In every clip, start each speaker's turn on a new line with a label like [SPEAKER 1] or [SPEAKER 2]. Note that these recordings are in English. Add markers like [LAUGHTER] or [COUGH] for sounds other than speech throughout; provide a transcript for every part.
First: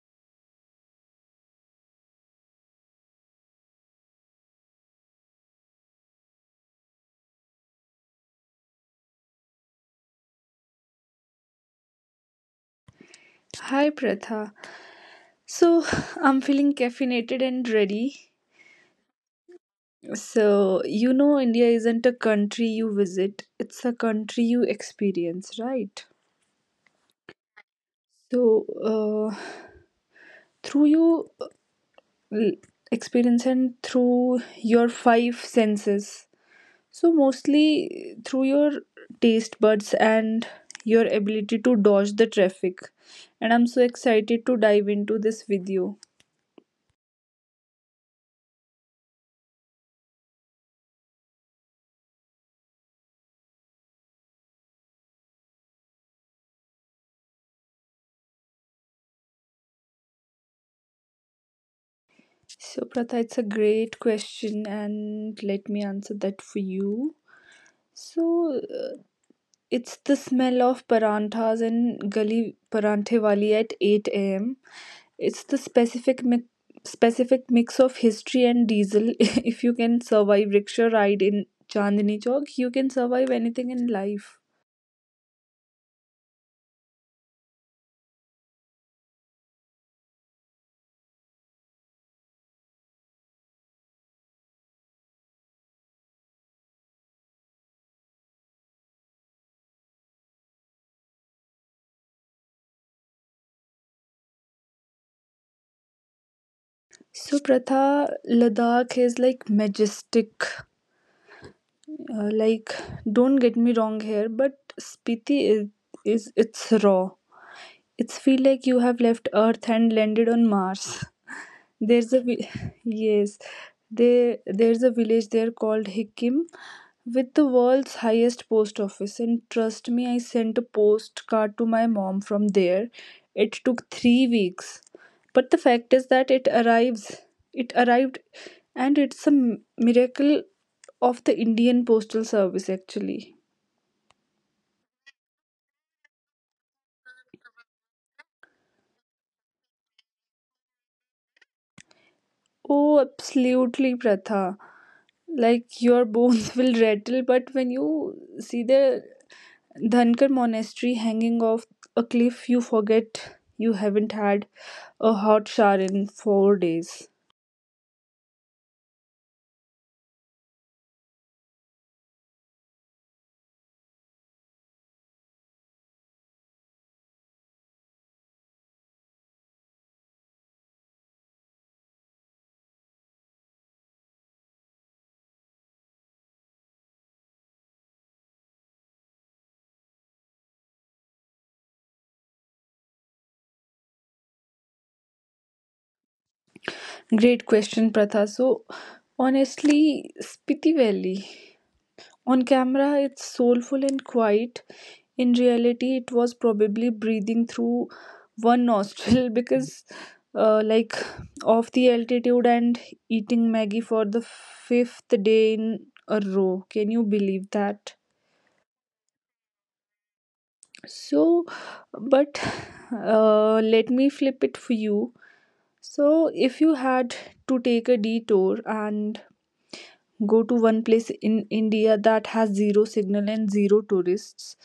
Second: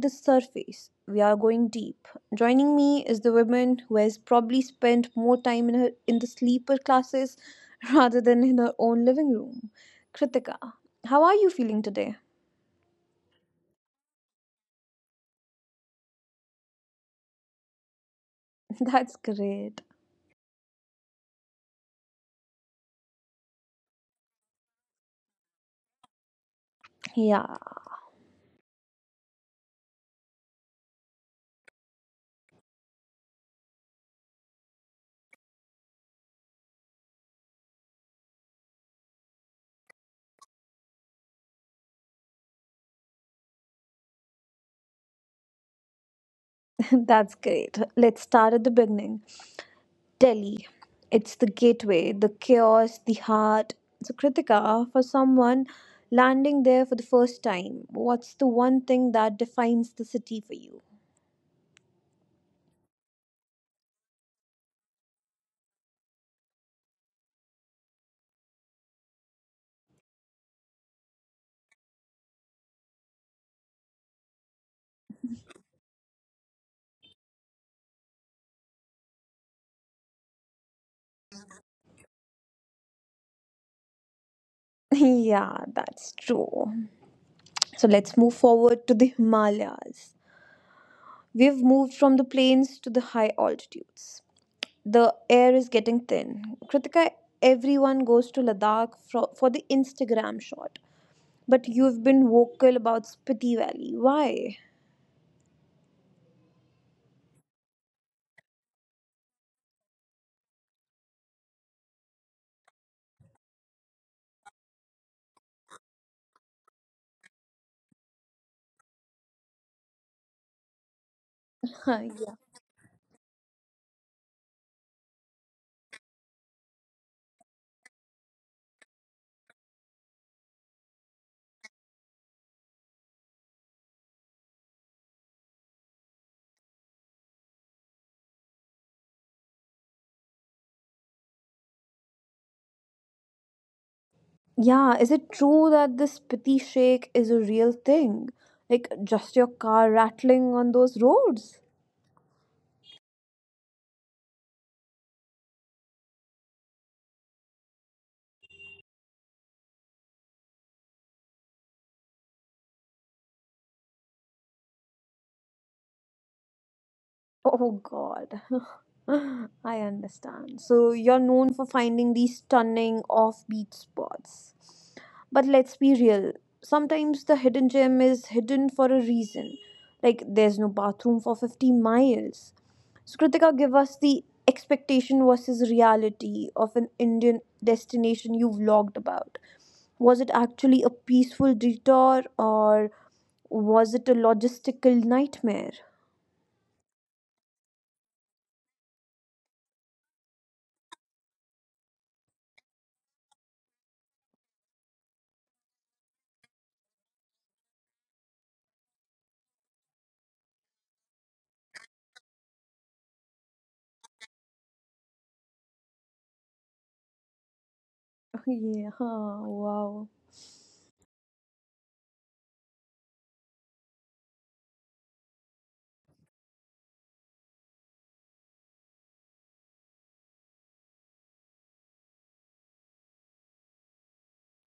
[SPEAKER 1] the surface, we are going deep. Joining me is the woman who has probably spent more time in the sleeper classes [LAUGHS] rather than in her own living room. Kritika, how are you feeling today?
[SPEAKER 2] Hi, Pratha. So, [LAUGHS] I'm feeling caffeinated and ready.
[SPEAKER 1] [LAUGHS] That's great.
[SPEAKER 2] So, you know, India isn't a country you visit, it's a country you experience, right?
[SPEAKER 1] Yeah,
[SPEAKER 2] So, uh, through you l- experience and through your five senses. So, mostly through your taste buds and your ability to dodge the traffic. And I'm so excited to dive into this with you.
[SPEAKER 1] [LAUGHS] that's great. Let's start at the beginning. Delhi. It's the gateway, the chaos, the heart. So, Kritika, for someone landing there for the first time, what's the one thing that defines the city for you?
[SPEAKER 2] So, Pratha, it's a great question, and let me answer that for you. So, it's the smell of paranthas and gali paranthe wali at 8 a.m. It's the specific mix of history and diesel. [LAUGHS] If you can survive rickshaw ride in Chandni Chowk, you can survive anything in life.
[SPEAKER 1] [LAUGHS] Yeah, that's true. So let's move forward to the Himalayas. We've moved from the plains to the high altitudes. The air is getting thin. Kritika, everyone goes to Ladakh for the Instagram shot. But you've been vocal about Spiti Valley. Why?
[SPEAKER 2] So, Pratha, Ladakh is like majestic. Uh, like, don't get me wrong here, but Spiti is it's raw. It's feel like you have left Earth and landed on Mars. There's a
[SPEAKER 1] [LAUGHS]
[SPEAKER 2] [LAUGHS] yes, there's a village there called Hikkim, with the world's highest post office, and trust me, I sent a postcard to my mom from there. It took 3 weeks. But the fact is that it arrived, and it's a miracle of the Indian postal service actually.
[SPEAKER 1] Yeah, is it true that this pity shake is a real thing? Like just your car rattling on those roads?
[SPEAKER 2] Oh, absolutely, Pratha. Like your bones [LAUGHS] will rattle, but when you see the Dhankar monastery hanging off a cliff, you forget you haven't had a hot shower in 4 days.
[SPEAKER 1] Oh god. [LAUGHS] I understand. So you're known for finding these stunning offbeat spots. But let's be real. Sometimes the hidden gem is hidden for a reason. Like there's no bathroom for 50 miles. So Kritika, give us the expectation versus reality of an Indian destination you vlogged about. Was it actually a peaceful detour or was it a logistical nightmare? [LAUGHS]
[SPEAKER 2] Great question, Pratha. So, honestly, Spiti Valley. On camera, it's soulful and quiet. In reality, it was probably breathing through one nostril [LAUGHS] because, uh, like, of the altitude and eating Maggie for the fifth day in a row. Can you believe that?
[SPEAKER 1] Yeah, wow.
[SPEAKER 2] So, but let me flip it for you. So, if you had to take a detour and go to one place in India that has zero signal and zero tourists,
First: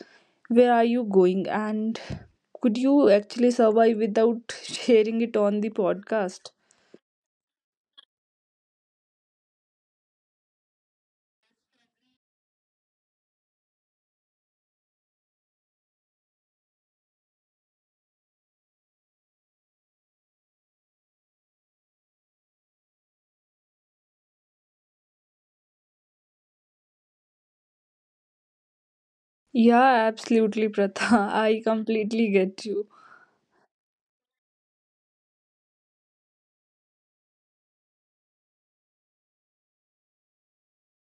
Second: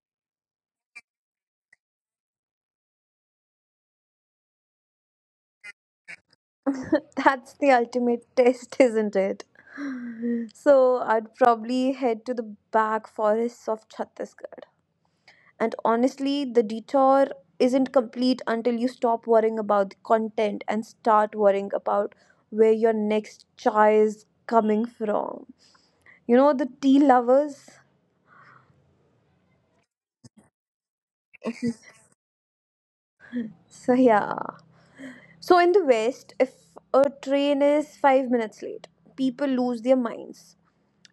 [SPEAKER 2] where are you going? And could you actually survive without [LAUGHS] sharing it on the podcast?
[SPEAKER 1] [LAUGHS] That's the ultimate test, isn't it? So I'd probably head to the back forests of Chhattisgarh. And honestly, the detour isn't complete until you stop worrying about the content and start worrying about where your next chai is coming from. You know, the tea lovers?
[SPEAKER 2] Yeah, absolutely, Pratha. [LAUGHS] I completely get you.
[SPEAKER 1] So, yeah. So, in the West, if a train is 5 minutes late, people lose their minds.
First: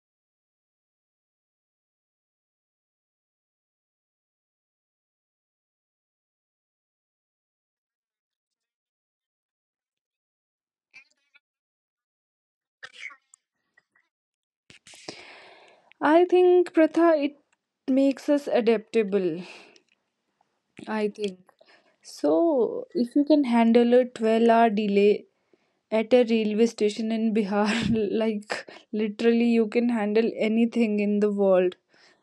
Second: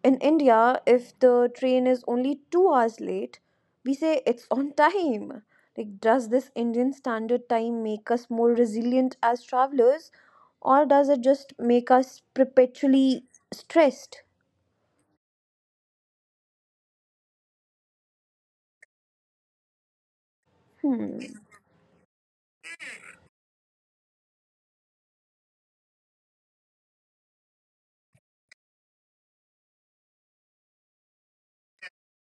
[SPEAKER 1] In India, if the train is only 2 hours late, we say it's [LAUGHS] on time. Like, does this Indian standard time make us more resilient as travelers, or does it just make us perpetually stressed?
[SPEAKER 2] I think, Pratha, it makes us adaptable. I
[SPEAKER 1] Hmm.
[SPEAKER 2] think. So, if you can handle a 12-hour delay at a railway station in Bihar, [LAUGHS] like literally, you can handle anything in the world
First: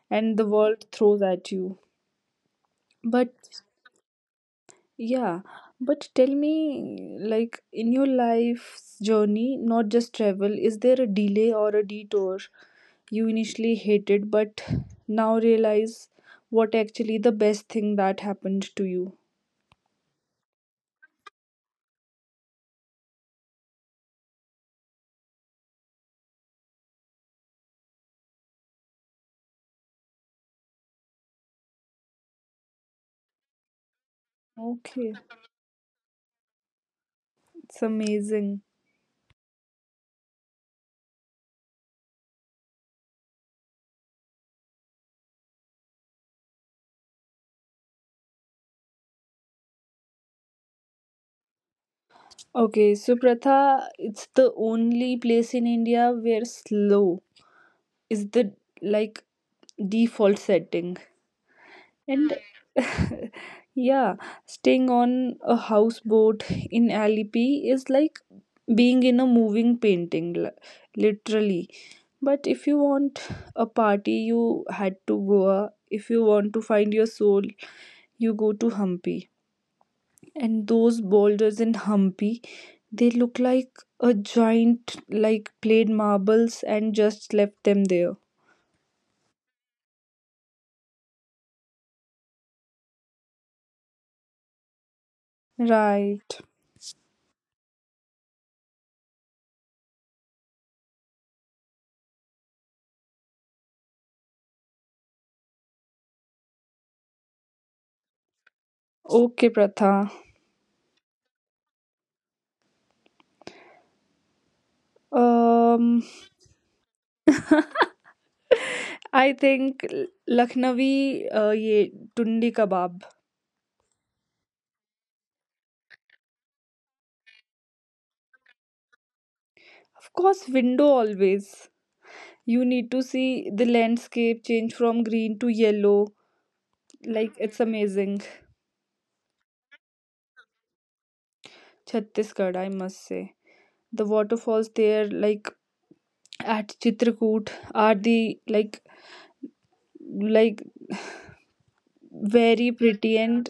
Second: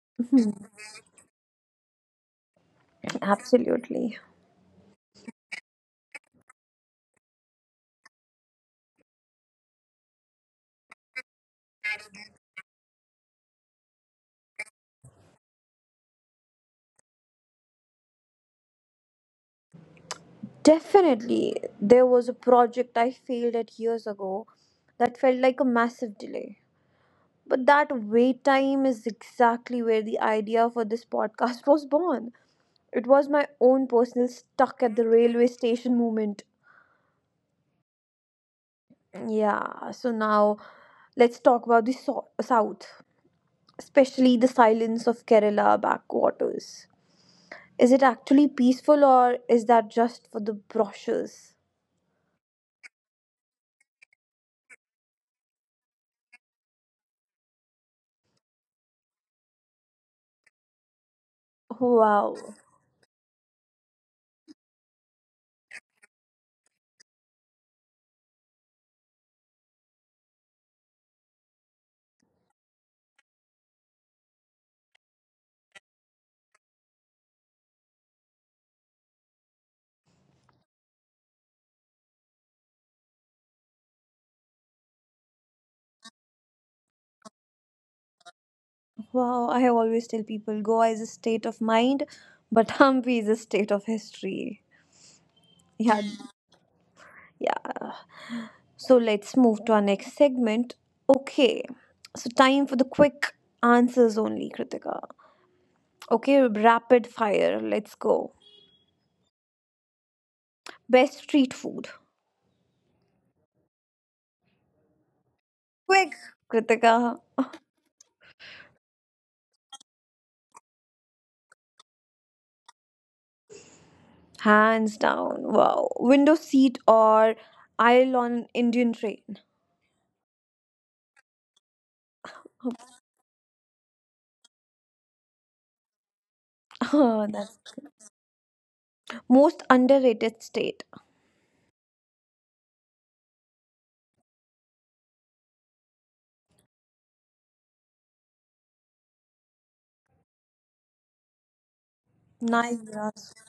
[SPEAKER 2] and the
[SPEAKER 1] Hmm.
[SPEAKER 2] world throws at you. But
[SPEAKER 1] Absolutely.
[SPEAKER 2] yeah, but tell me, like in your life's journey, not just travel, is there a delay or a detour you initially hated but now realize what actually the best thing that happened to you?
[SPEAKER 1] Definitely, there was a project I failed at years ago that felt like a massive delay. But that wait time is exactly where the idea for this [LAUGHS] podcast was born. It was my own personal stuck at the
[SPEAKER 2] Okay,
[SPEAKER 1] railway station moment.
[SPEAKER 2] it's amazing.
[SPEAKER 1] Yeah, so now let's talk about the south, especially the silence of Kerala backwaters. Is it actually peaceful or is that just for the brochures?
[SPEAKER 2] Okay, so Pratha, it's the only place in India where slow is the, like, default setting. And
[SPEAKER 1] Wow.
[SPEAKER 2] [LAUGHS] yeah, staying on a houseboat in alipi is like being in a moving painting, literally. But if you want a party, you had to goa. If you want to find your soul, you go to hampi, and those boulders in hampi, they look like a giant like played marbles and just left them there,
[SPEAKER 1] Wow, I always tell people Goa is a state of mind, but [LAUGHS] Hampi is a state of history. Yeah.
[SPEAKER 2] right?
[SPEAKER 1] Yeah. So let's move to our next segment. Okay. So time for the quick answers only, Kritika. Okay, rapid fire. Let's go.
[SPEAKER 2] Okay, Pratha.
[SPEAKER 1] Best street food.
[SPEAKER 2] Um,
[SPEAKER 1] Quick, Kritika,
[SPEAKER 2] [LAUGHS] I think Lucknowi ye tundi kebab.
[SPEAKER 1] hands down. Wow. Window seat or aisle on Indian train.
[SPEAKER 2] Of course, window always. You need to see the landscape change from green to yellow.
[SPEAKER 1] [LAUGHS] Oh,
[SPEAKER 2] Like
[SPEAKER 1] that's
[SPEAKER 2] it's amazing.
[SPEAKER 1] most underrated state.
[SPEAKER 2] Chhattisgarh, I must say. The waterfalls there, like at Chitrakoot, are the like very
[SPEAKER 1] Nice. Raj.
[SPEAKER 2] pretty and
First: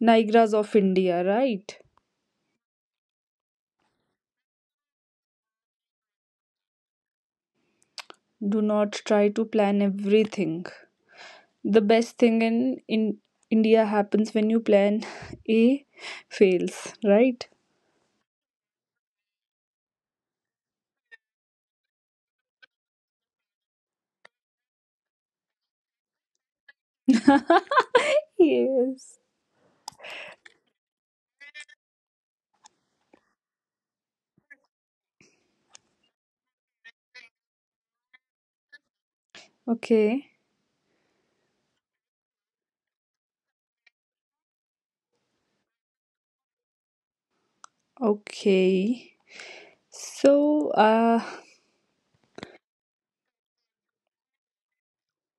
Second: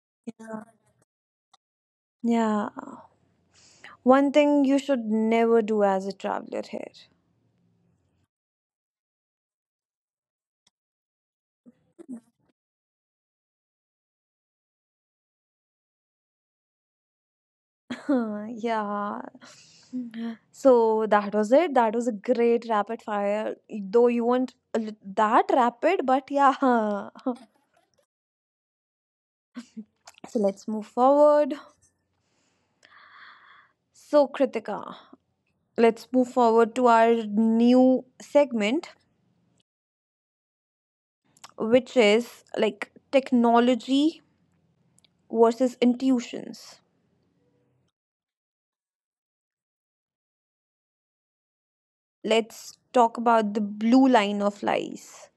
[SPEAKER 2] Niagara's of India, right?
[SPEAKER 1] Yeah. One thing you should never do as a traveler here.
[SPEAKER 2] Do not try to plan everything. The best thing in India happens when you plan [LAUGHS] A fails, right?
[SPEAKER 1] [LAUGHS] Huh, yeah. So that was it. That was a great rapid fire. Though you weren't that rapid, but yeah. [LAUGHS]
[SPEAKER 2] [LAUGHS] Yes.
[SPEAKER 1] So let's move forward. So, Kritika, let's move forward to our new segment,
[SPEAKER 2] Okay.
[SPEAKER 1] which is like technology versus intuitions.
[SPEAKER 2] Okay. So,
[SPEAKER 1] Let's talk about the blue line of lies.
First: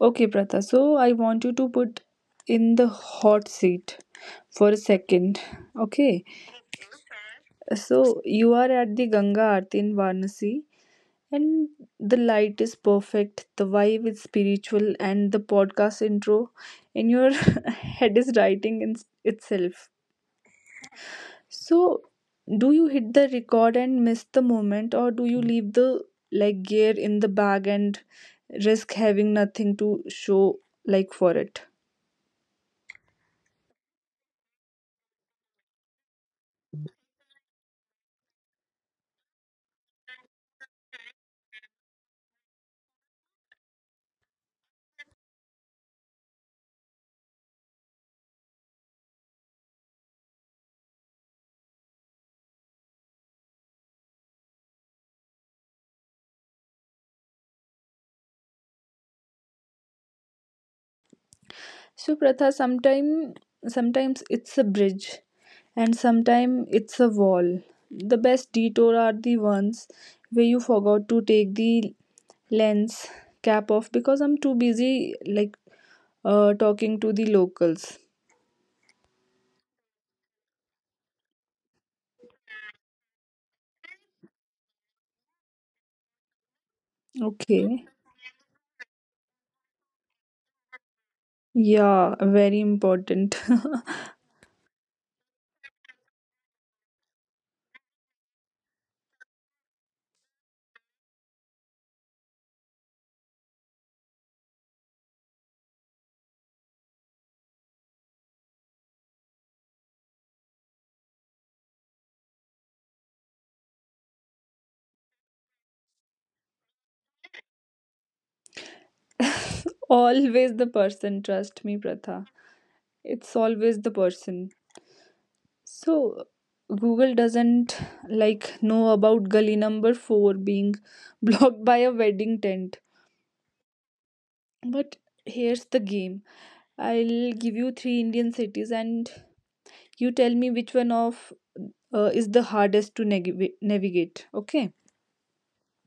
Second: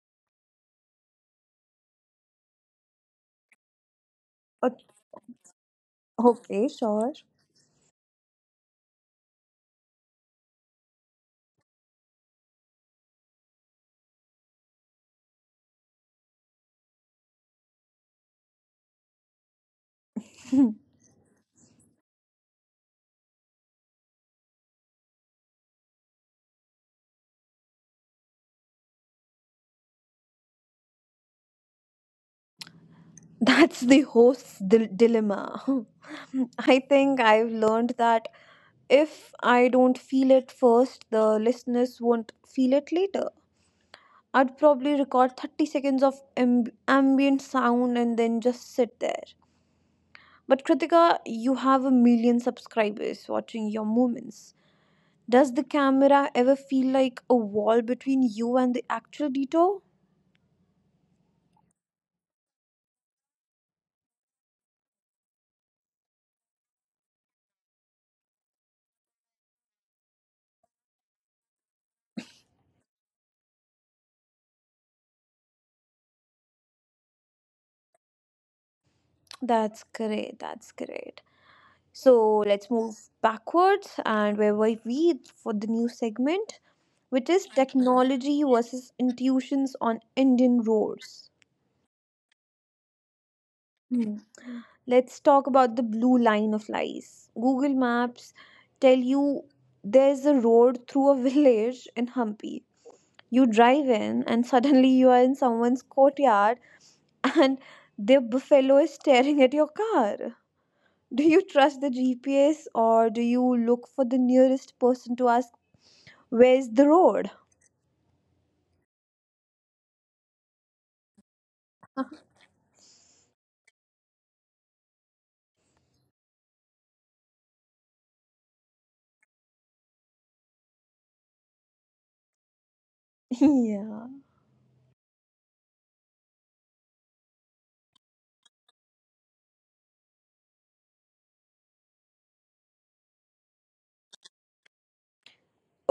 [SPEAKER 2] okay, Pratha. So, I want you to put in the hot seat for a
[SPEAKER 1] O-
[SPEAKER 2] second. Okay.
[SPEAKER 1] Okay, sure.
[SPEAKER 2] So, you are at the Ganga Aarti in Varanasi. And the light is perfect, the vibe is spiritual, and the podcast intro in your [LAUGHS] head is writing in itself. So, do you hit the record and miss the moment, or do you leave the like gear in the bag and risk having nothing to show like for it?
[SPEAKER 1] [LAUGHS] That's the host's dilemma. [LAUGHS] I think I've learned that if I don't feel it first, the listeners won't feel it later. I'd probably record 30 seconds of ambient sound and then just sit there. But Kritika, you have a million subscribers watching your movements. Does the camera ever feel like a wall between you and the actual detour?
[SPEAKER 2] So, Pratha, sometimes it's a bridge, and sometimes it's a wall. The best detour are the ones where you forgot to take the lens cap off because I'm too busy, like, talking to the locals.
[SPEAKER 1] That's great. That's great. So let's move backwards, and where were we, for the new segment, which is
[SPEAKER 2] Okay.
[SPEAKER 1] technology versus intuitions on Indian roads.
[SPEAKER 2] Yeah, very important.
[SPEAKER 1] Hmm. Let's talk about the blue line of lies. Google Maps tell you there's a road through a [LAUGHS] village in Hampi. You drive in, and suddenly you are in someone's courtyard, and their buffalo is staring at your car. Do you trust the gps, or do you look for the nearest person to ask, where's the road?
[SPEAKER 2] [LAUGHS] Always the person, trust me, Pratha. It's always the person. So Google doesn't, like, know about gully number 4 being [LAUGHS] blocked by a wedding tent.
[SPEAKER 1] [LAUGHS] Yeah,
[SPEAKER 2] But here's the game. I'll give you three Indian cities and you tell me which one of is the hardest to navigate, okay,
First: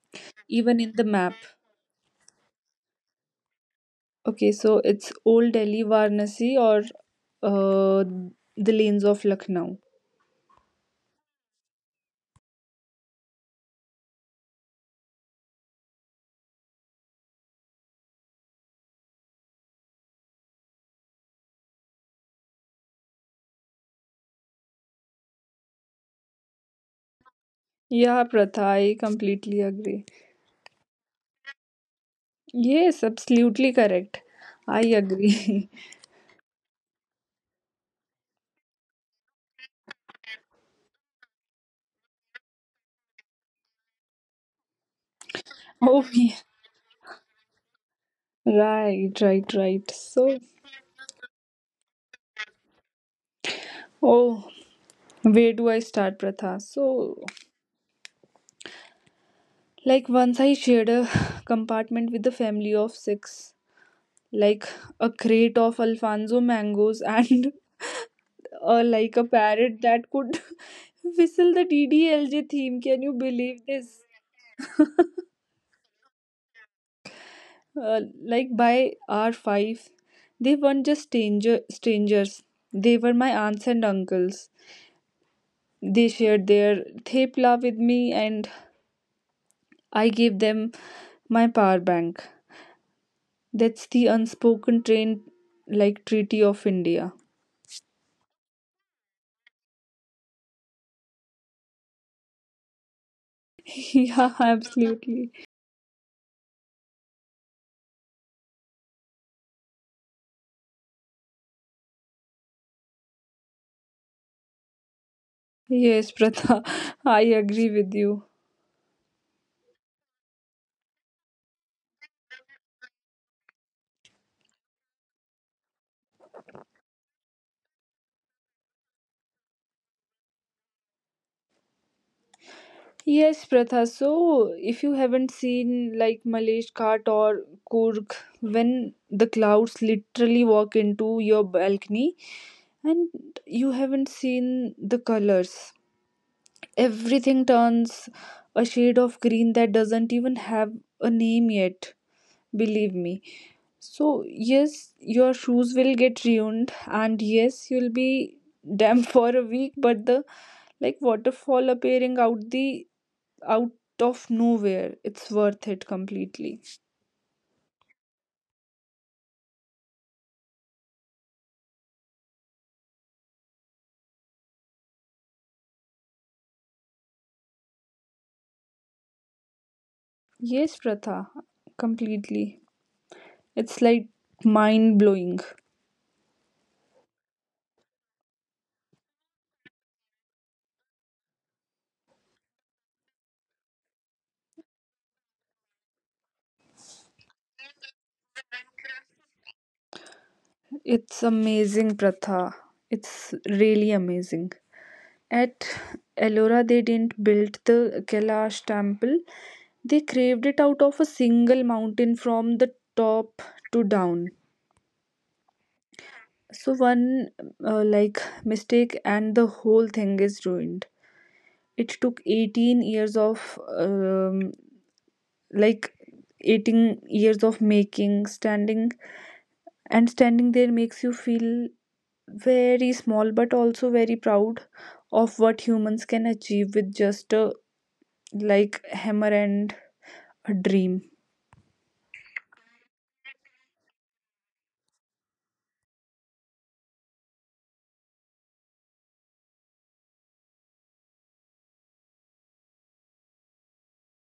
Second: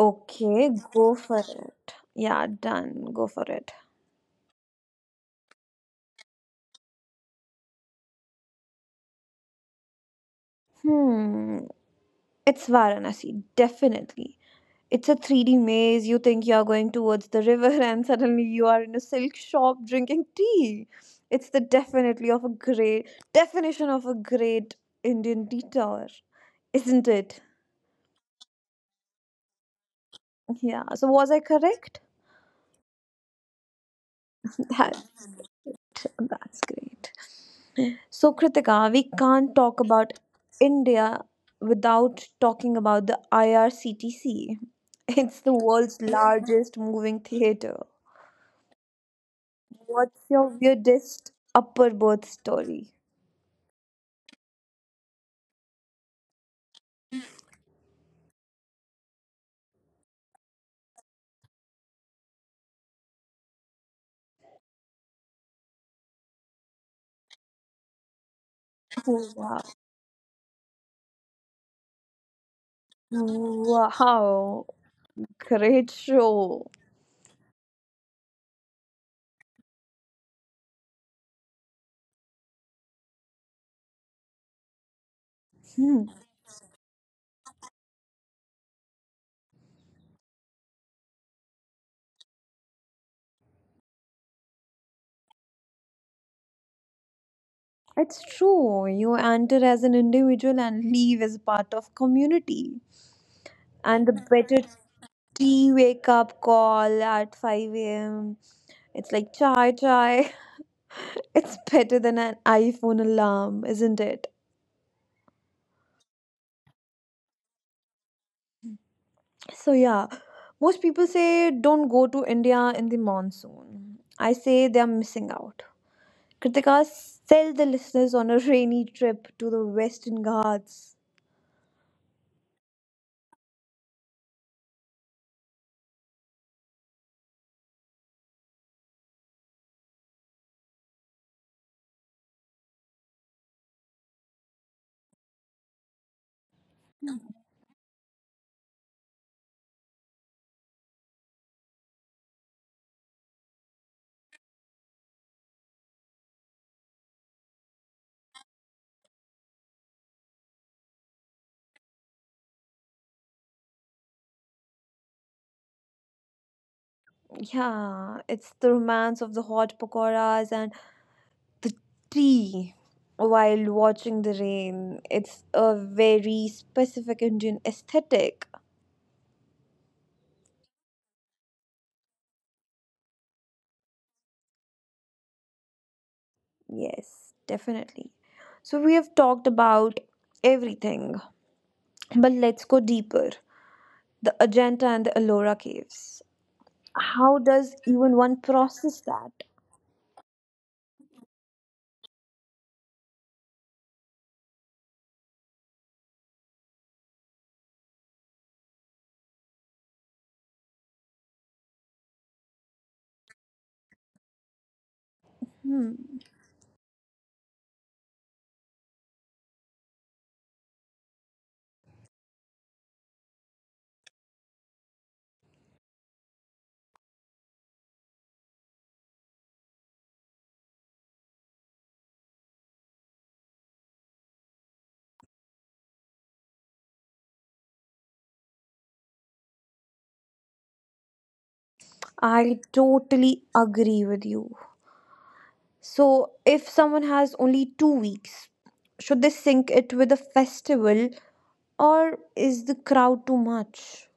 [SPEAKER 1] okay,
[SPEAKER 2] even in the
[SPEAKER 1] go
[SPEAKER 2] map?
[SPEAKER 1] for it. Yeah, done, go for it.
[SPEAKER 2] Okay, so it's old Delhi, Varanasi, or uh, the lanes of Lucknow.
[SPEAKER 1] Hmm, it's Varanasi, definitely. It's a 3D maze. You think you're going towards the river, [LAUGHS] and suddenly you are in a silk shop drinking tea. It's the definitely of a great definition of a great Indian detour, isn't it?
[SPEAKER 2] Yeah, Pratha, I completely agree.
[SPEAKER 1] Yeah. So was I correct?
[SPEAKER 2] Yes, absolutely correct.
[SPEAKER 1] [LAUGHS]
[SPEAKER 2] I
[SPEAKER 1] That,
[SPEAKER 2] agree.
[SPEAKER 1] that's great. So Kritika, we can't talk about India without talking about the IRCTC. [LAUGHS] It's the
[SPEAKER 2] [LAUGHS]
[SPEAKER 1] world's
[SPEAKER 2] Oh yeah.
[SPEAKER 1] largest moving theater.
[SPEAKER 2] Right, right, right.
[SPEAKER 1] What's
[SPEAKER 2] So,
[SPEAKER 1] your weirdest upper berth story?
[SPEAKER 2] oh, where do I start, Pratha? So, like, once I shared a [SIGHS] compartment with the family of six, like a crate of alfonso mangoes [LAUGHS] and like a
[SPEAKER 1] Wow,
[SPEAKER 2] parrot that could [LAUGHS] whistle the DDLJ theme. Can you believe this?
[SPEAKER 1] wow, great show.
[SPEAKER 2] Like by R5, they weren't just strangers, they were my aunts and uncles.
[SPEAKER 1] Hmm.
[SPEAKER 2] They shared their thepla with me, and I gave them my power bank. That's the unspoken train, like, treaty of India.
[SPEAKER 1] It's true. You enter as an individual and leave as part of community.
[SPEAKER 2] [LAUGHS]
[SPEAKER 1] And the
[SPEAKER 2] Yeah,
[SPEAKER 1] better
[SPEAKER 2] absolutely.
[SPEAKER 1] tea wake up call at 5 a.m. It's like chai chai. [LAUGHS] It's better than an iPhone alarm, isn't it?
[SPEAKER 2] Yes, Pratha, [LAUGHS] I agree with you.
[SPEAKER 1] So yeah, most people say don't go to India in the monsoon. I say they are missing out. Kritika, sell the listeners on a rainy trip to the Western Ghats.
[SPEAKER 2] Yes, Pratha. So, if you haven't seen like Malesh Ghat or Kurg, when the clouds literally walk into your balcony and you haven't seen the colors, everything turns a shade of green that doesn't even have a name yet, believe me. So, yes, your shoes will get ruined, and yes, you'll be damp [LAUGHS] for a week, but the like waterfall appearing out of nowhere, it's worth it completely.
[SPEAKER 1] Yeah, it's the romance of the hot pakoras and the tea while watching the rain. It's a very specific Indian aesthetic.
[SPEAKER 2] Yes, Pratha, completely. It's like mind blowing.
[SPEAKER 1] Yes, definitely. So, we have talked about everything, but let's go deeper. The Ajanta and the Ellora caves. How does even one process that?
[SPEAKER 2] It's amazing, Pratha. It's really amazing. At Ellora, they didn't build the Kailash temple, they carved it out of a single mountain from the top to down.
[SPEAKER 1] Hmm.
[SPEAKER 2] So one like mistake and the whole thing is ruined. It took 18 years of like 18 years of making, standing and standing there makes you feel very small but also very proud of what humans can achieve with just a, like, hammer and a dream.
[SPEAKER 1] I totally agree with you. So, if someone has only 2 weeks, should they sync it with a festival or is the crowd too much?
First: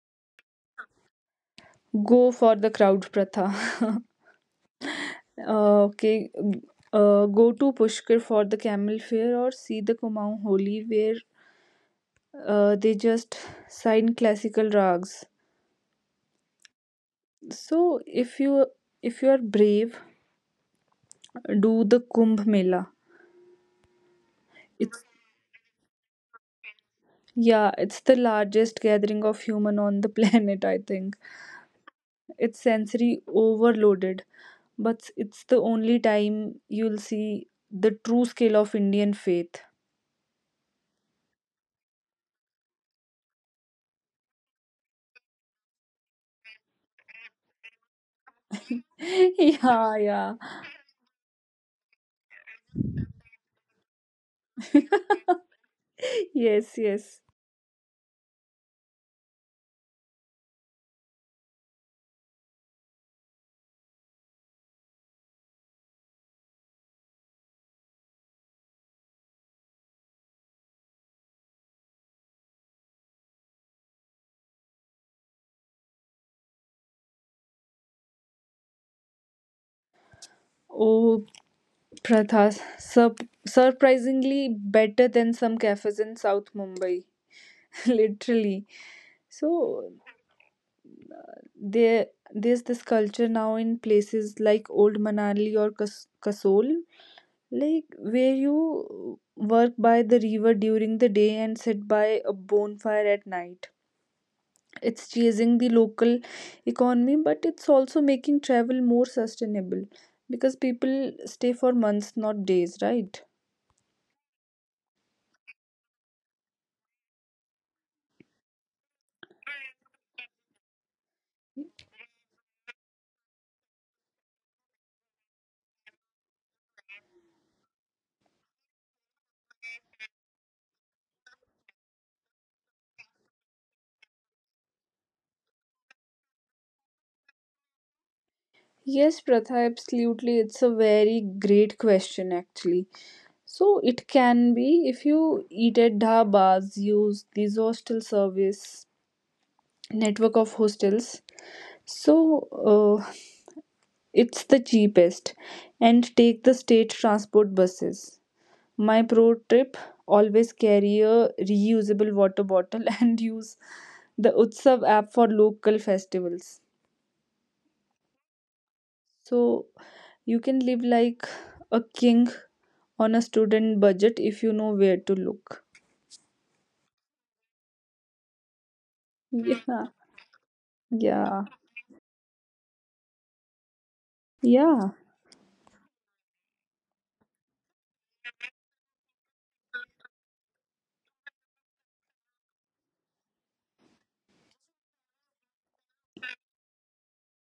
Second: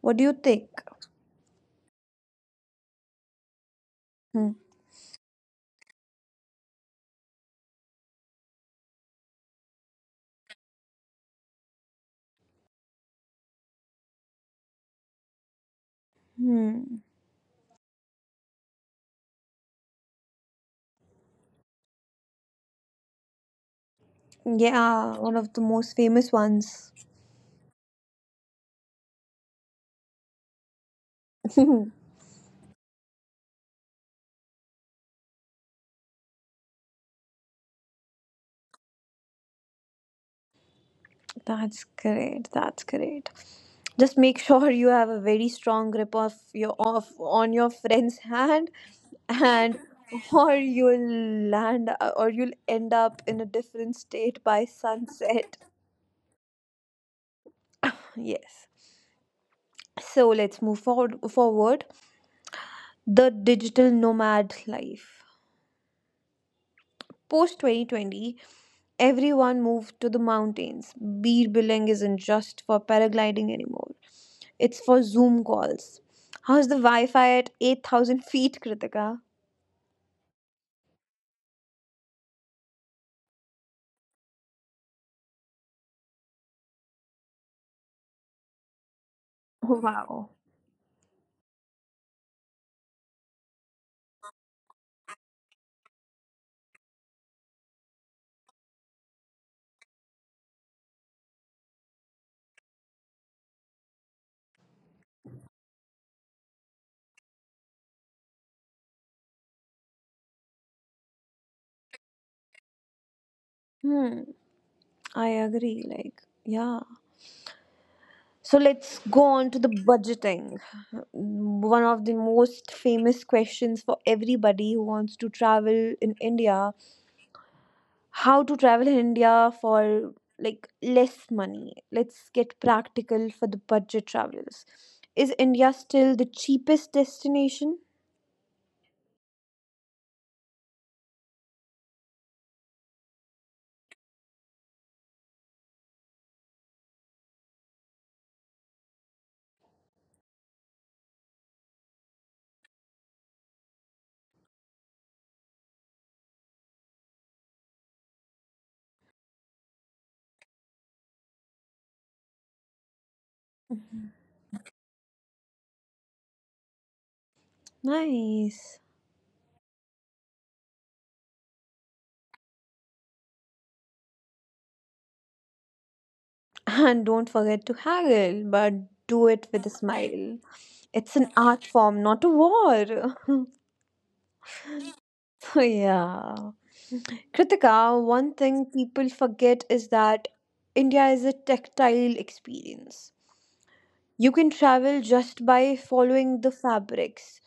[SPEAKER 1] What do you think?
[SPEAKER 2] Go for the crowd, Pratha. [LAUGHS]
[SPEAKER 1] Hmm.
[SPEAKER 2] uh, okay go to Pushkar for the camel fair or see the Kumaon Holi where they just sign classical rags.
[SPEAKER 1] Hmm.
[SPEAKER 2] So if you are brave, do the Kumbh Mela. It's,
[SPEAKER 1] Yeah, one of the most famous ones.
[SPEAKER 2] yeah, it's the largest gathering of human on the [LAUGHS] planet, I think.
[SPEAKER 1] [LAUGHS]
[SPEAKER 2] It's sensory overloaded, but it's the only time you'll see the true scale of Indian faith.
[SPEAKER 1] That's great. That's great. Just make sure you have a very strong grip of your of on your friend's [LAUGHS] hand,
[SPEAKER 2] [LAUGHS]
[SPEAKER 1] and
[SPEAKER 2] Yeah, yeah.
[SPEAKER 1] or you'll land or you'll end up in a different state by
[SPEAKER 2] [LAUGHS]
[SPEAKER 1] sunset.
[SPEAKER 2] Yes, yes.
[SPEAKER 1] Yes. So let's move forward. The digital nomad life. Post 2020, everyone moved to the mountains. Beer billing isn't just for paragliding anymore, it's for Zoom calls. How's the Wi Fi at 8,000 feet, Kritika?
[SPEAKER 2] Oh, Pratha, sur- surprisingly better than some cafes in South Mumbai, [LAUGHS] literally. So
[SPEAKER 1] Wow.
[SPEAKER 2] there, there's this culture now in places like Old Manali or Kasol, like where you work by the river during the day and sit by a bonfire at night. It's chasing the local economy, but it's also making travel more sustainable because people stay for months, not days, right?
[SPEAKER 1] Hmm, I agree. Like, yeah. So let's go on to the budgeting. One of the most famous questions for everybody who wants to travel in India, how to travel in India for like less money. Let's get practical for the budget travelers. Is India still the cheapest destination?
[SPEAKER 2] Yes, Pratha, absolutely. It's a very great question, actually. So it can be if you eat at dhabas, use these hostel service network of hostels. So, uh, it's the cheapest, and take the state transport buses. My pro tip, always carry a reusable water bottle [LAUGHS] and use the Utsav app for local festivals.
[SPEAKER 1] Nice.
[SPEAKER 2] So you can live like a king on a student budget if you know where to look.
[SPEAKER 1] [LAUGHS] And don't forget to haggle, but do it with a
[SPEAKER 2] Yeah.
[SPEAKER 1] smile. It's an
[SPEAKER 2] Yeah.
[SPEAKER 1] art form, not a war. [LAUGHS]
[SPEAKER 2] Yeah.
[SPEAKER 1] So, yeah. Kritika, one thing people forget is that India is a tactile experience. You can travel just by following the fabrics.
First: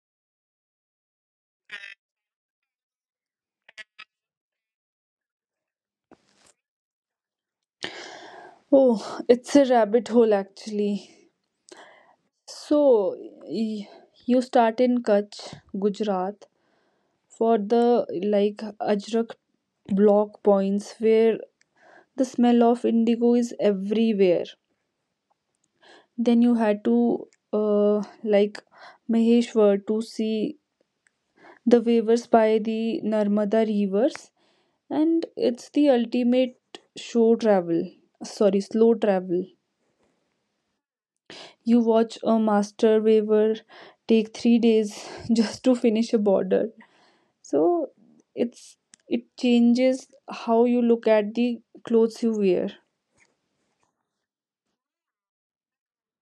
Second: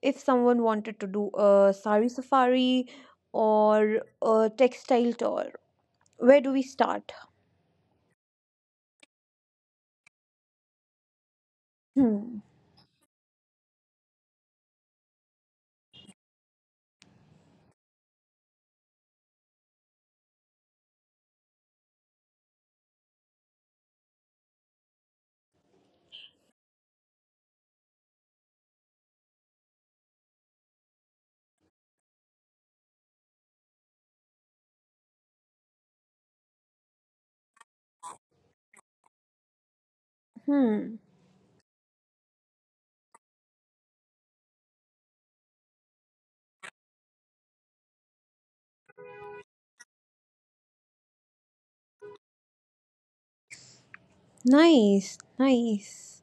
[SPEAKER 1] If someone wanted to do a sari safari or a textile tour, where do we start?
[SPEAKER 2] Oh, it's a rabbit hole actually.
[SPEAKER 1] Hmm.
[SPEAKER 2] So y- you start in Kutch, Gujarat, for the, like, Ajrak block points where the smell of indigo is everywhere. Then you had to, Maheshwar, to see the waivers by the Narmada rivers, and it's the ultimate show travel. Sorry, slow travel.
[SPEAKER 1] Hmm.
[SPEAKER 2] You watch a master waiver take 3 days [LAUGHS] just to finish a border. So it's it changes how you look at the clothes you wear.
[SPEAKER 1] Nice. Nice.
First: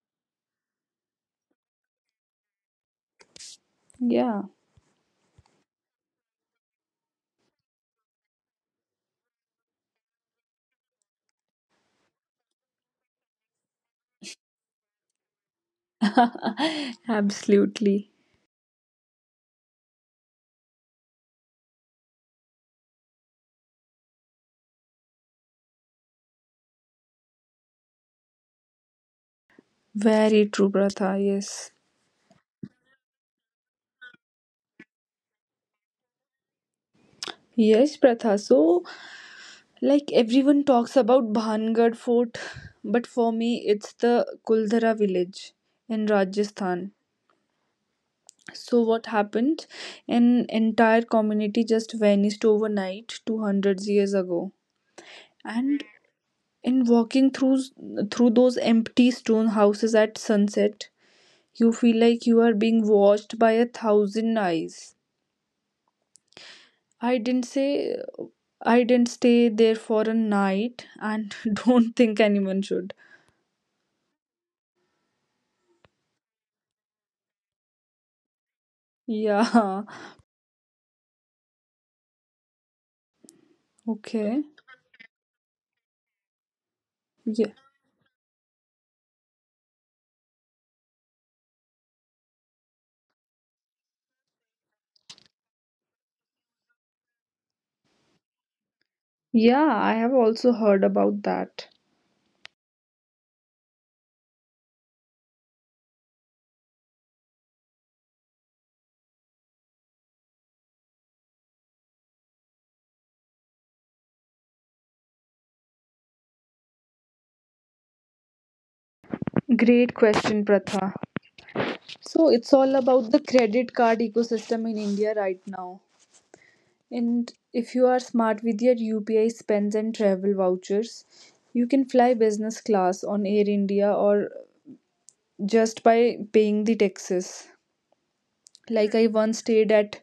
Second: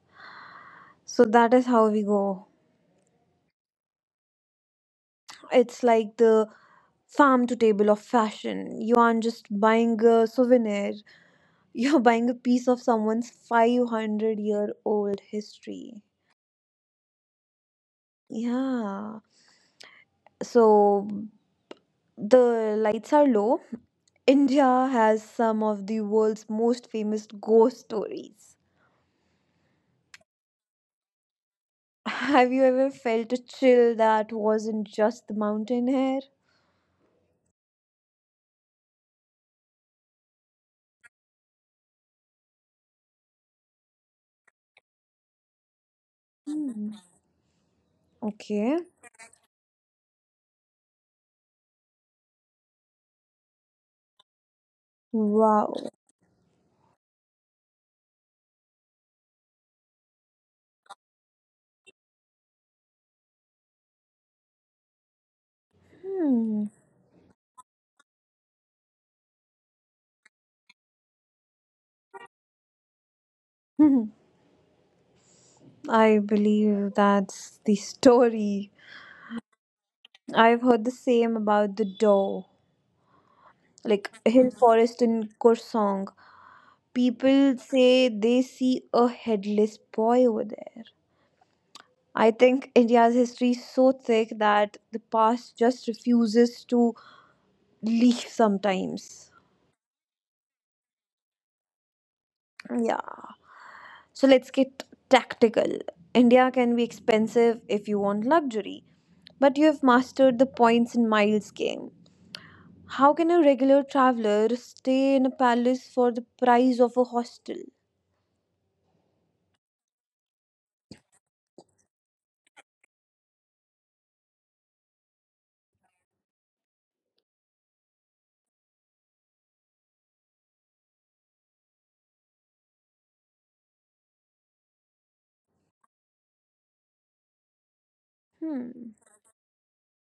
[SPEAKER 1] So that is how we go.
[SPEAKER 2] Yeah.
[SPEAKER 1] It's like the farm to table of fashion. You aren't just buying a souvenir, [LAUGHS] you're buying a piece of someone's 500-year-old history.
[SPEAKER 2] [LAUGHS] Absolutely.
[SPEAKER 1] Yeah. So the lights are low. India has some of the world's most famous ghost stories.
[SPEAKER 2] Very true, Pratha. Yes.
[SPEAKER 1] [LAUGHS] Have you ever felt a chill that wasn't just the mountain air?
[SPEAKER 2] Yes, Pratha. So, like, everyone talks about Bhangad Fort, but for me, it's the Kuldhara village in Rajasthan.
[SPEAKER 1] Hmm. Okay.
[SPEAKER 2] So, what happened? An entire community just vanished overnight 200 years ago.
[SPEAKER 1] Wow.
[SPEAKER 2] And walking through those empty stone houses at sunset, you feel like you are being watched by a thousand eyes.
[SPEAKER 1] Hmm.
[SPEAKER 2] I didn't say I didn't stay there for a night, and [LAUGHS] don't think anyone should.
[SPEAKER 1] [LAUGHS] I believe that's the story.
[SPEAKER 2] Yeah.
[SPEAKER 1] I've heard the same about the door, like a
[SPEAKER 2] Okay.
[SPEAKER 1] hill forest in Korsong.
[SPEAKER 2] Yeah.
[SPEAKER 1] People say they see a headless boy over there. I think India's history is so thick that the past just refuses to leave sometimes.
[SPEAKER 2] Yeah, I have also heard about that.
[SPEAKER 1] Yeah. So let's get tactical. India can be expensive if you want luxury, but you have mastered the points and miles game. How can a regular traveler stay in a palace for the price of a hostel?
[SPEAKER 2] Great question, Pratha. So it's all about the credit card ecosystem in India right now. And if you are smart with your UPI spends and travel vouchers, you can fly business class on Air India or just by paying the taxes.
[SPEAKER 1] Hmm.
[SPEAKER 2] Like I once stayed at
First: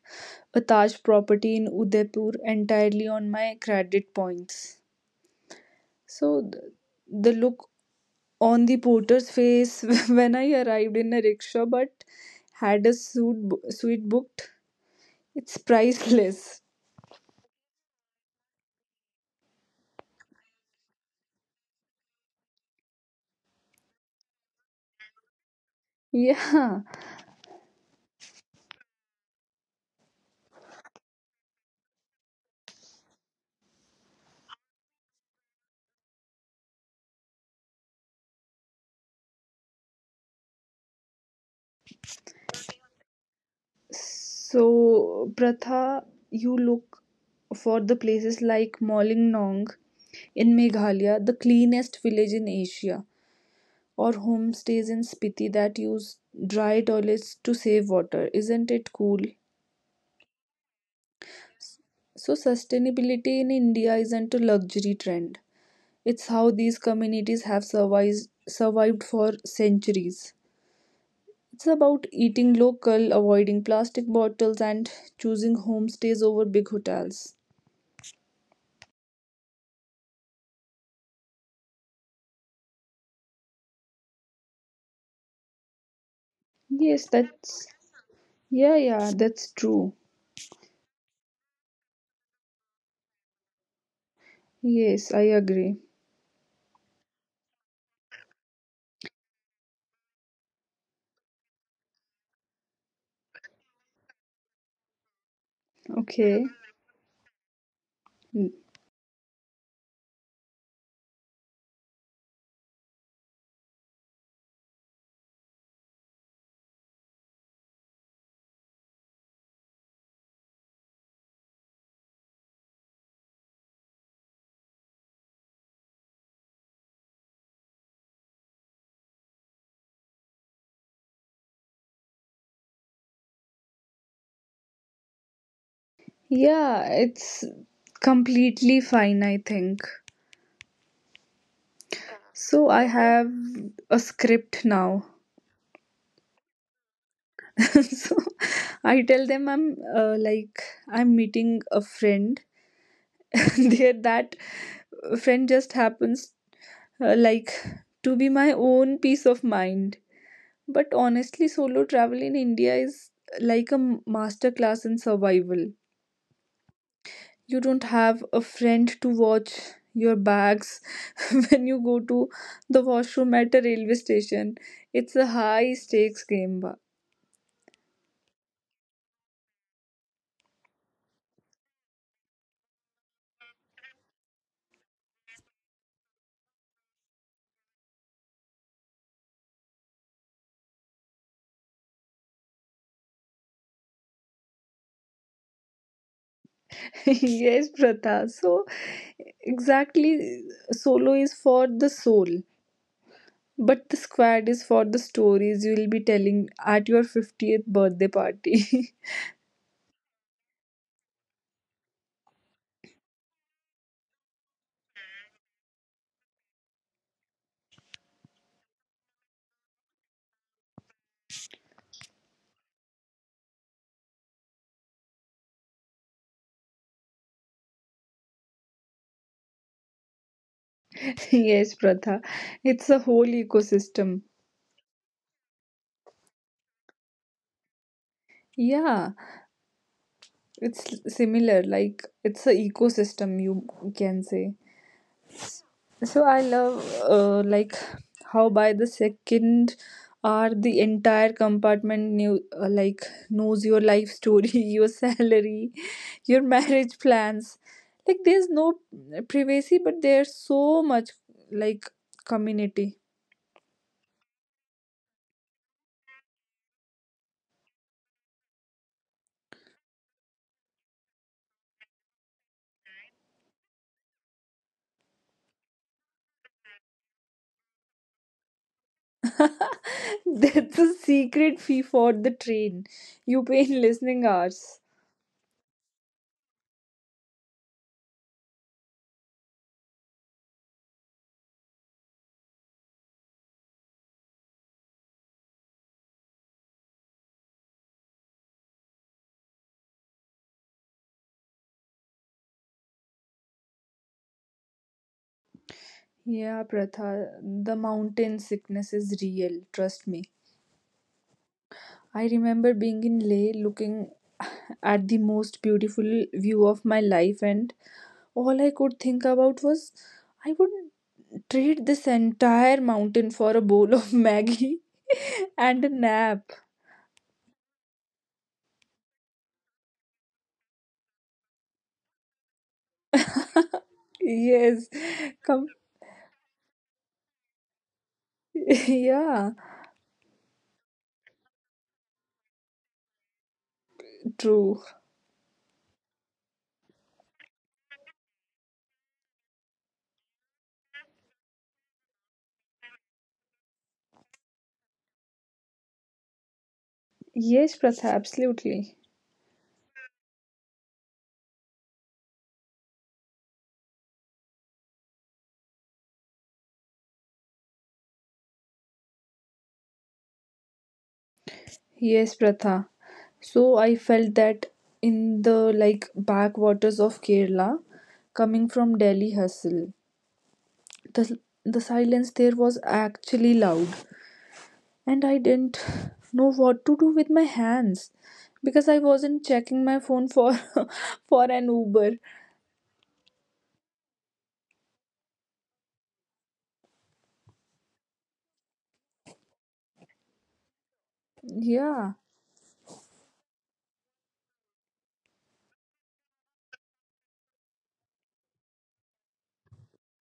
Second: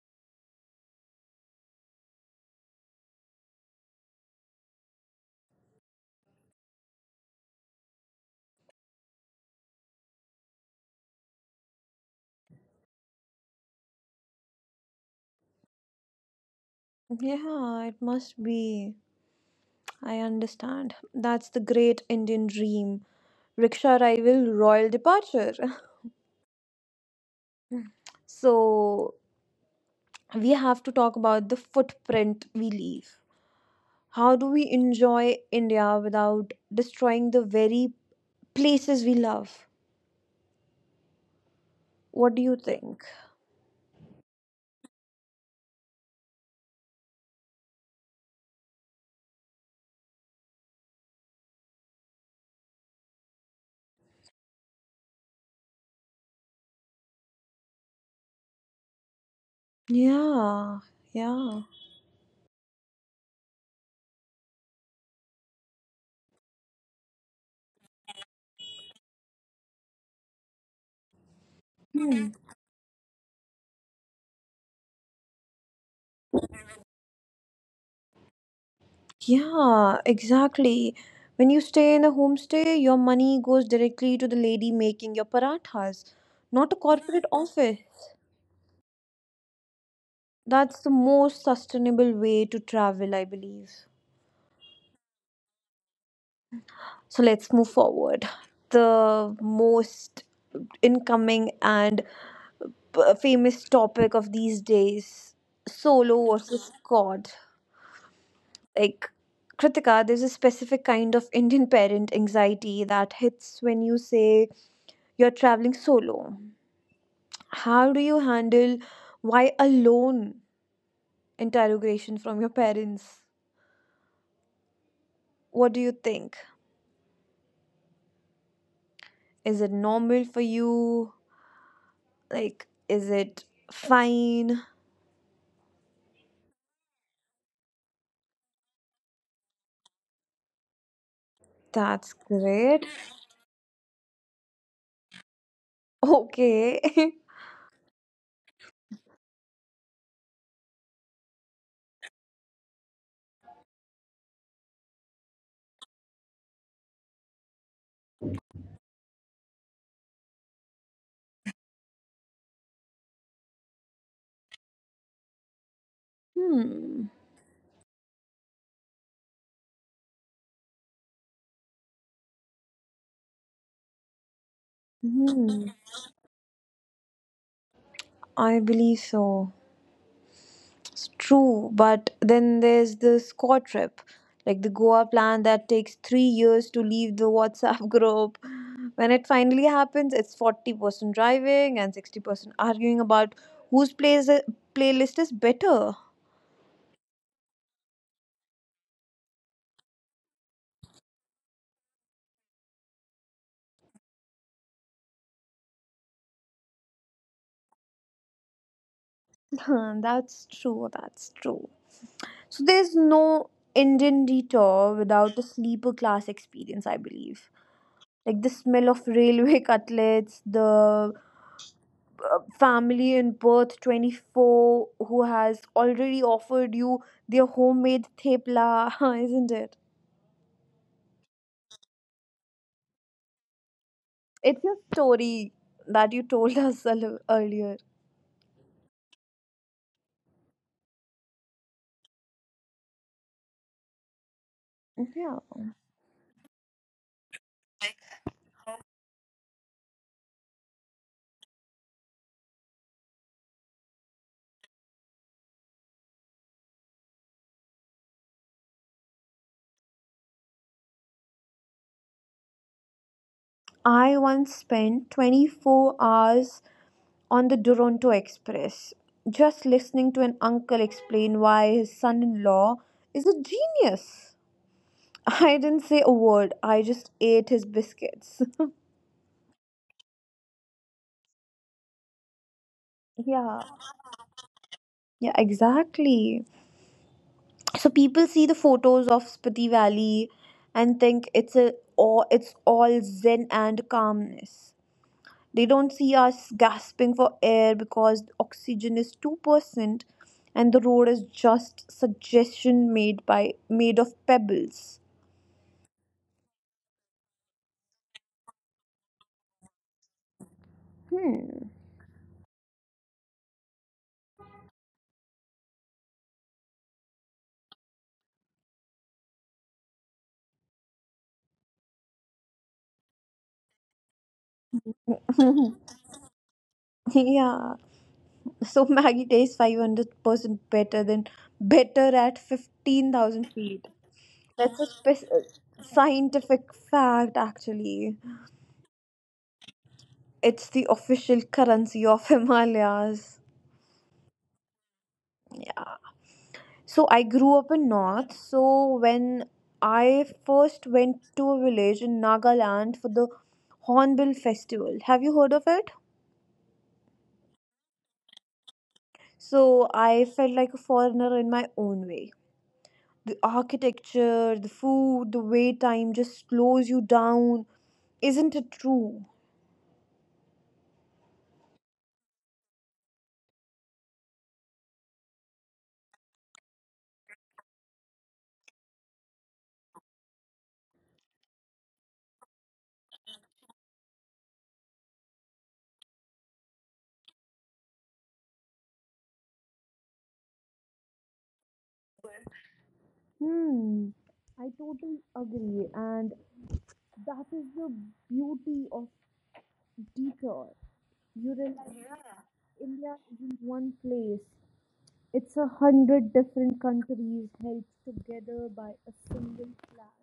[SPEAKER 2] a Taj property in Udaipur entirely on my credit points. So the look on the porter's face [LAUGHS] when I arrived in a rickshaw but had a suite booked, it's priceless. [LAUGHS]
[SPEAKER 1] Yeah, it must be. I understand. That's the great Indian dream. Rickshaw arrival, royal departure. [LAUGHS]
[SPEAKER 2] Yeah.
[SPEAKER 1] So we have to talk about the footprint we leave. How do we enjoy India without destroying the very places we love? What do you think?
[SPEAKER 2] So, Pratha, you look for the places like Molingnong in Meghalaya, the cleanest village in Asia, or homestays in Spiti that use dry toilets to save water. Isn't it cool?
[SPEAKER 1] Yeah, yeah.
[SPEAKER 2] So, sustainability in India isn't a luxury trend. It's how these communities have survived for centuries. It's about
[SPEAKER 1] Hmm.
[SPEAKER 2] eating local, avoiding plastic bottles, and choosing homestays over big hotels.
[SPEAKER 1] Yeah, exactly. When you stay in a homestay, your money goes directly to the lady making your parathas, not a
[SPEAKER 2] Yes,
[SPEAKER 1] corporate
[SPEAKER 2] that's,
[SPEAKER 1] office.
[SPEAKER 2] yeah, yeah, that's true.
[SPEAKER 1] That's the most sustainable way to travel, I believe.
[SPEAKER 2] Yes, I agree.
[SPEAKER 1] So let's move forward. The most incoming and famous topic of these days, solo
[SPEAKER 2] Okay.
[SPEAKER 1] versus squad.
[SPEAKER 2] Mm.
[SPEAKER 1] Like, Kritika, there's a specific kind of Indian parent anxiety that hits when you say you're traveling solo. How do you handle why alone interrogation from your parents? What do you think? Is it normal for you? Like, is it fine?
[SPEAKER 2] Yeah, it's completely fine, I think.
[SPEAKER 1] That's
[SPEAKER 2] So I
[SPEAKER 1] great.
[SPEAKER 2] have a script now.
[SPEAKER 1] Okay. [LAUGHS]
[SPEAKER 2] [LAUGHS] So I tell them I'm, I'm meeting a friend. [LAUGHS] There that friend just happens, uh, like to be my own peace of mind. But honestly, solo travel in India is like a master class in survival.
[SPEAKER 1] Hmm.
[SPEAKER 2] You don't have a friend to watch your bags [LAUGHS] when you go to the washroom at a railway station. It's a
[SPEAKER 1] Hmm.
[SPEAKER 2] high stakes game. Ba.
[SPEAKER 1] I believe so. It's true. But then there's the Scott trip, like the Goa plan that takes 3 years to leave the WhatsApp [LAUGHS] group. When it finally happens, it's 40% driving and 60% arguing about whose plays playlist is better. [LAUGHS]
[SPEAKER 2] [LAUGHS] Yes, Pratha. So, exactly, solo is for the soul, but the squad is for the stories you will be telling at your 50th birthday party.
[SPEAKER 1] Huh, that's true. That's true. So there's no Indian detour without a sleeper class experience, I believe. Like the smell of railway [LAUGHS] cutlets, the family in birth 24 who has already offered you their homemade thepla. [LAUGHS] Isn't it?
[SPEAKER 2] [LAUGHS] Yes, Pratha. It's a whole ecosystem.
[SPEAKER 1] It's your story that you told [LAUGHS] us a little earlier.
[SPEAKER 2] Yeah, it's similar. Like, it's a ecosystem, you can say.
[SPEAKER 1] Yeah,
[SPEAKER 2] So I love, how by the second hour the entire compartment knew like knows your life story, [LAUGHS] your salary, your marriage plans. Like there's no privacy, but there's so much, like, community.
[SPEAKER 1] I once spent 24 hours on the Toronto Express, just listening to an uncle explain why his son in law is a genius. [LAUGHS] I didn't say a word, I just ate his biscuits.
[SPEAKER 2] [LAUGHS] That's a secret fee for the train.
[SPEAKER 1] [LAUGHS]
[SPEAKER 2] You pay
[SPEAKER 1] Yeah.
[SPEAKER 2] in listening hours.
[SPEAKER 1] Yeah, exactly. So people see the photos of Spiti Valley and think it's all zen and calmness. They don't see us gasping for air because oxygen is 2% and the road is just suggestion made of pebbles.
[SPEAKER 2] Yeah, Pratha, the mountain sickness is real. Trust me.
[SPEAKER 1] Hmm.
[SPEAKER 2] I remember being in Leh looking at the most beautiful view of my life, and all I could think about was I would trade this entire mountain for a bowl of [LAUGHS] Maggie and a
[SPEAKER 1] [LAUGHS]
[SPEAKER 2] nap.
[SPEAKER 1] Yeah. So Maggie tastes 500% better at 15,000 feet. That's
[SPEAKER 2] Yes.
[SPEAKER 1] a
[SPEAKER 2] Come.
[SPEAKER 1] scientific fact actually.
[SPEAKER 2] [LAUGHS] Yeah.
[SPEAKER 1] It's the official currency of [LAUGHS] Himalayas.
[SPEAKER 2] True.
[SPEAKER 1] Yeah. So I grew up in north. So when I first went to a village in Nagaland for the Hornbill Festival. Have you heard of it?
[SPEAKER 2] Yes, Pratha, absolutely.
[SPEAKER 1] So I felt like a foreigner in my own way. The architecture, the food, the wait time just slows you down. Isn't it true?
[SPEAKER 2] Yes, Pratha. So I felt that in the, like, backwaters of Kerala, coming from Delhi hustle, the the silence there was actually loud, and I didn't [LAUGHS] know what to do with my hands because I wasn't checking my phone for [LAUGHS] for an Uber.
[SPEAKER 1] Hmm. I totally agree. And that is the beauty of detour. You realize
[SPEAKER 2] Yeah.
[SPEAKER 1] India isn't one place. It's 100 different countries held together by a single flag.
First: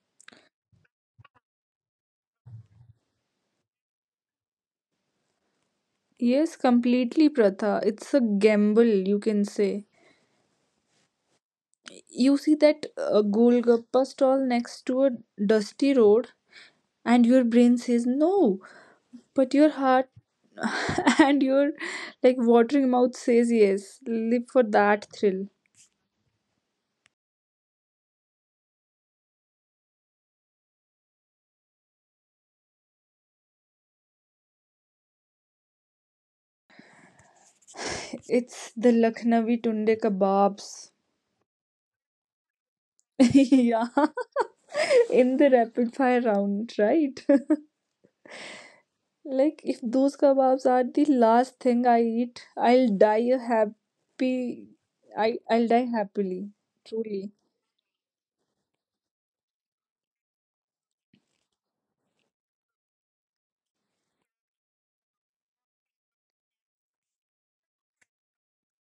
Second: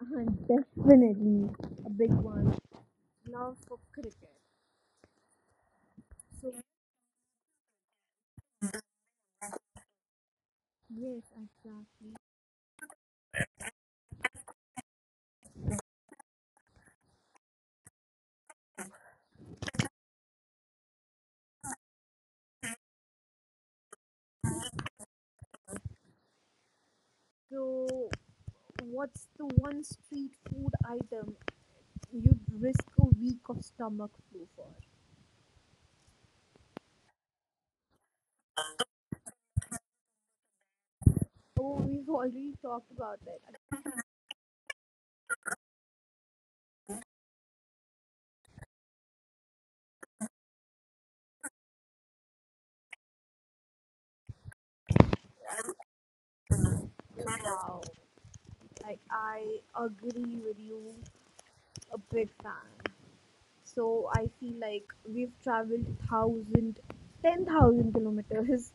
[SPEAKER 1] [LAUGHS] And definitely a big one. Love for cricket. So
[SPEAKER 2] Yes, completely, Pratha. It's a gamble, you can say.
[SPEAKER 1] yes, exactly.
[SPEAKER 2] You see that, Golgappa stall next to a dusty road, and your brain says no, but your heart [LAUGHS] and your, like, watering mouth says yes. Live for that thrill.
[SPEAKER 1] So what's the one street food item you'd risk a week of stomach flu for?
[SPEAKER 2] It's the Lucknowi tunde kebabs.
[SPEAKER 1] Oh, we've already talked about that.
[SPEAKER 2] [LAUGHS] Yeah. In the rapid fire round, right? [LAUGHS] Like if those kebabs are the last thing I eat, I'll die a happy. I'll die happily. Truly.
[SPEAKER 1] Wow. Like I agree with you, a big fan. So I feel like we've traveled 10,000 kilometers,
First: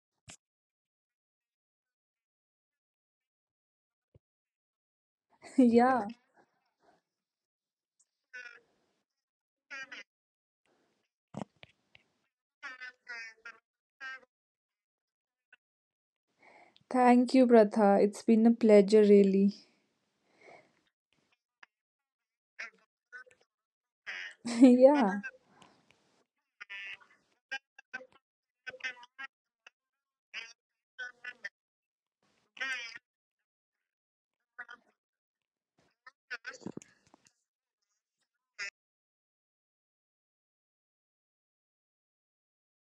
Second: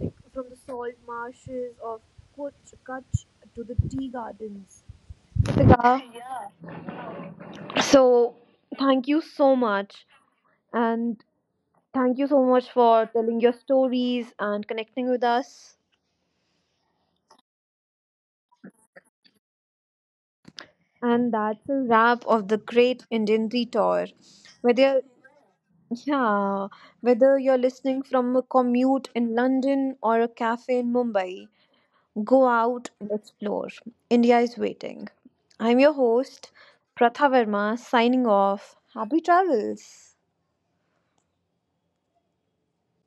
[SPEAKER 1] like from the salt marshes of Koch, Kutch to the tea gardens.
[SPEAKER 2] [LAUGHS]
[SPEAKER 1] Ritika,
[SPEAKER 2] Yeah.
[SPEAKER 1] so thank you so much, and thank you so much for telling your stories and connecting with us.
[SPEAKER 2] Thank you, Pratha. It's been a pleasure, really.
[SPEAKER 1] And that's a wrap of the Great Indian Detour.
[SPEAKER 2] [LAUGHS]
[SPEAKER 1] Whether
[SPEAKER 2] Yeah.
[SPEAKER 1] yeah, whether you're listening from a commute in London or a cafe in Mumbai, go out and explore. India is waiting. I'm your host, Pratha Verma, signing off. Happy travels.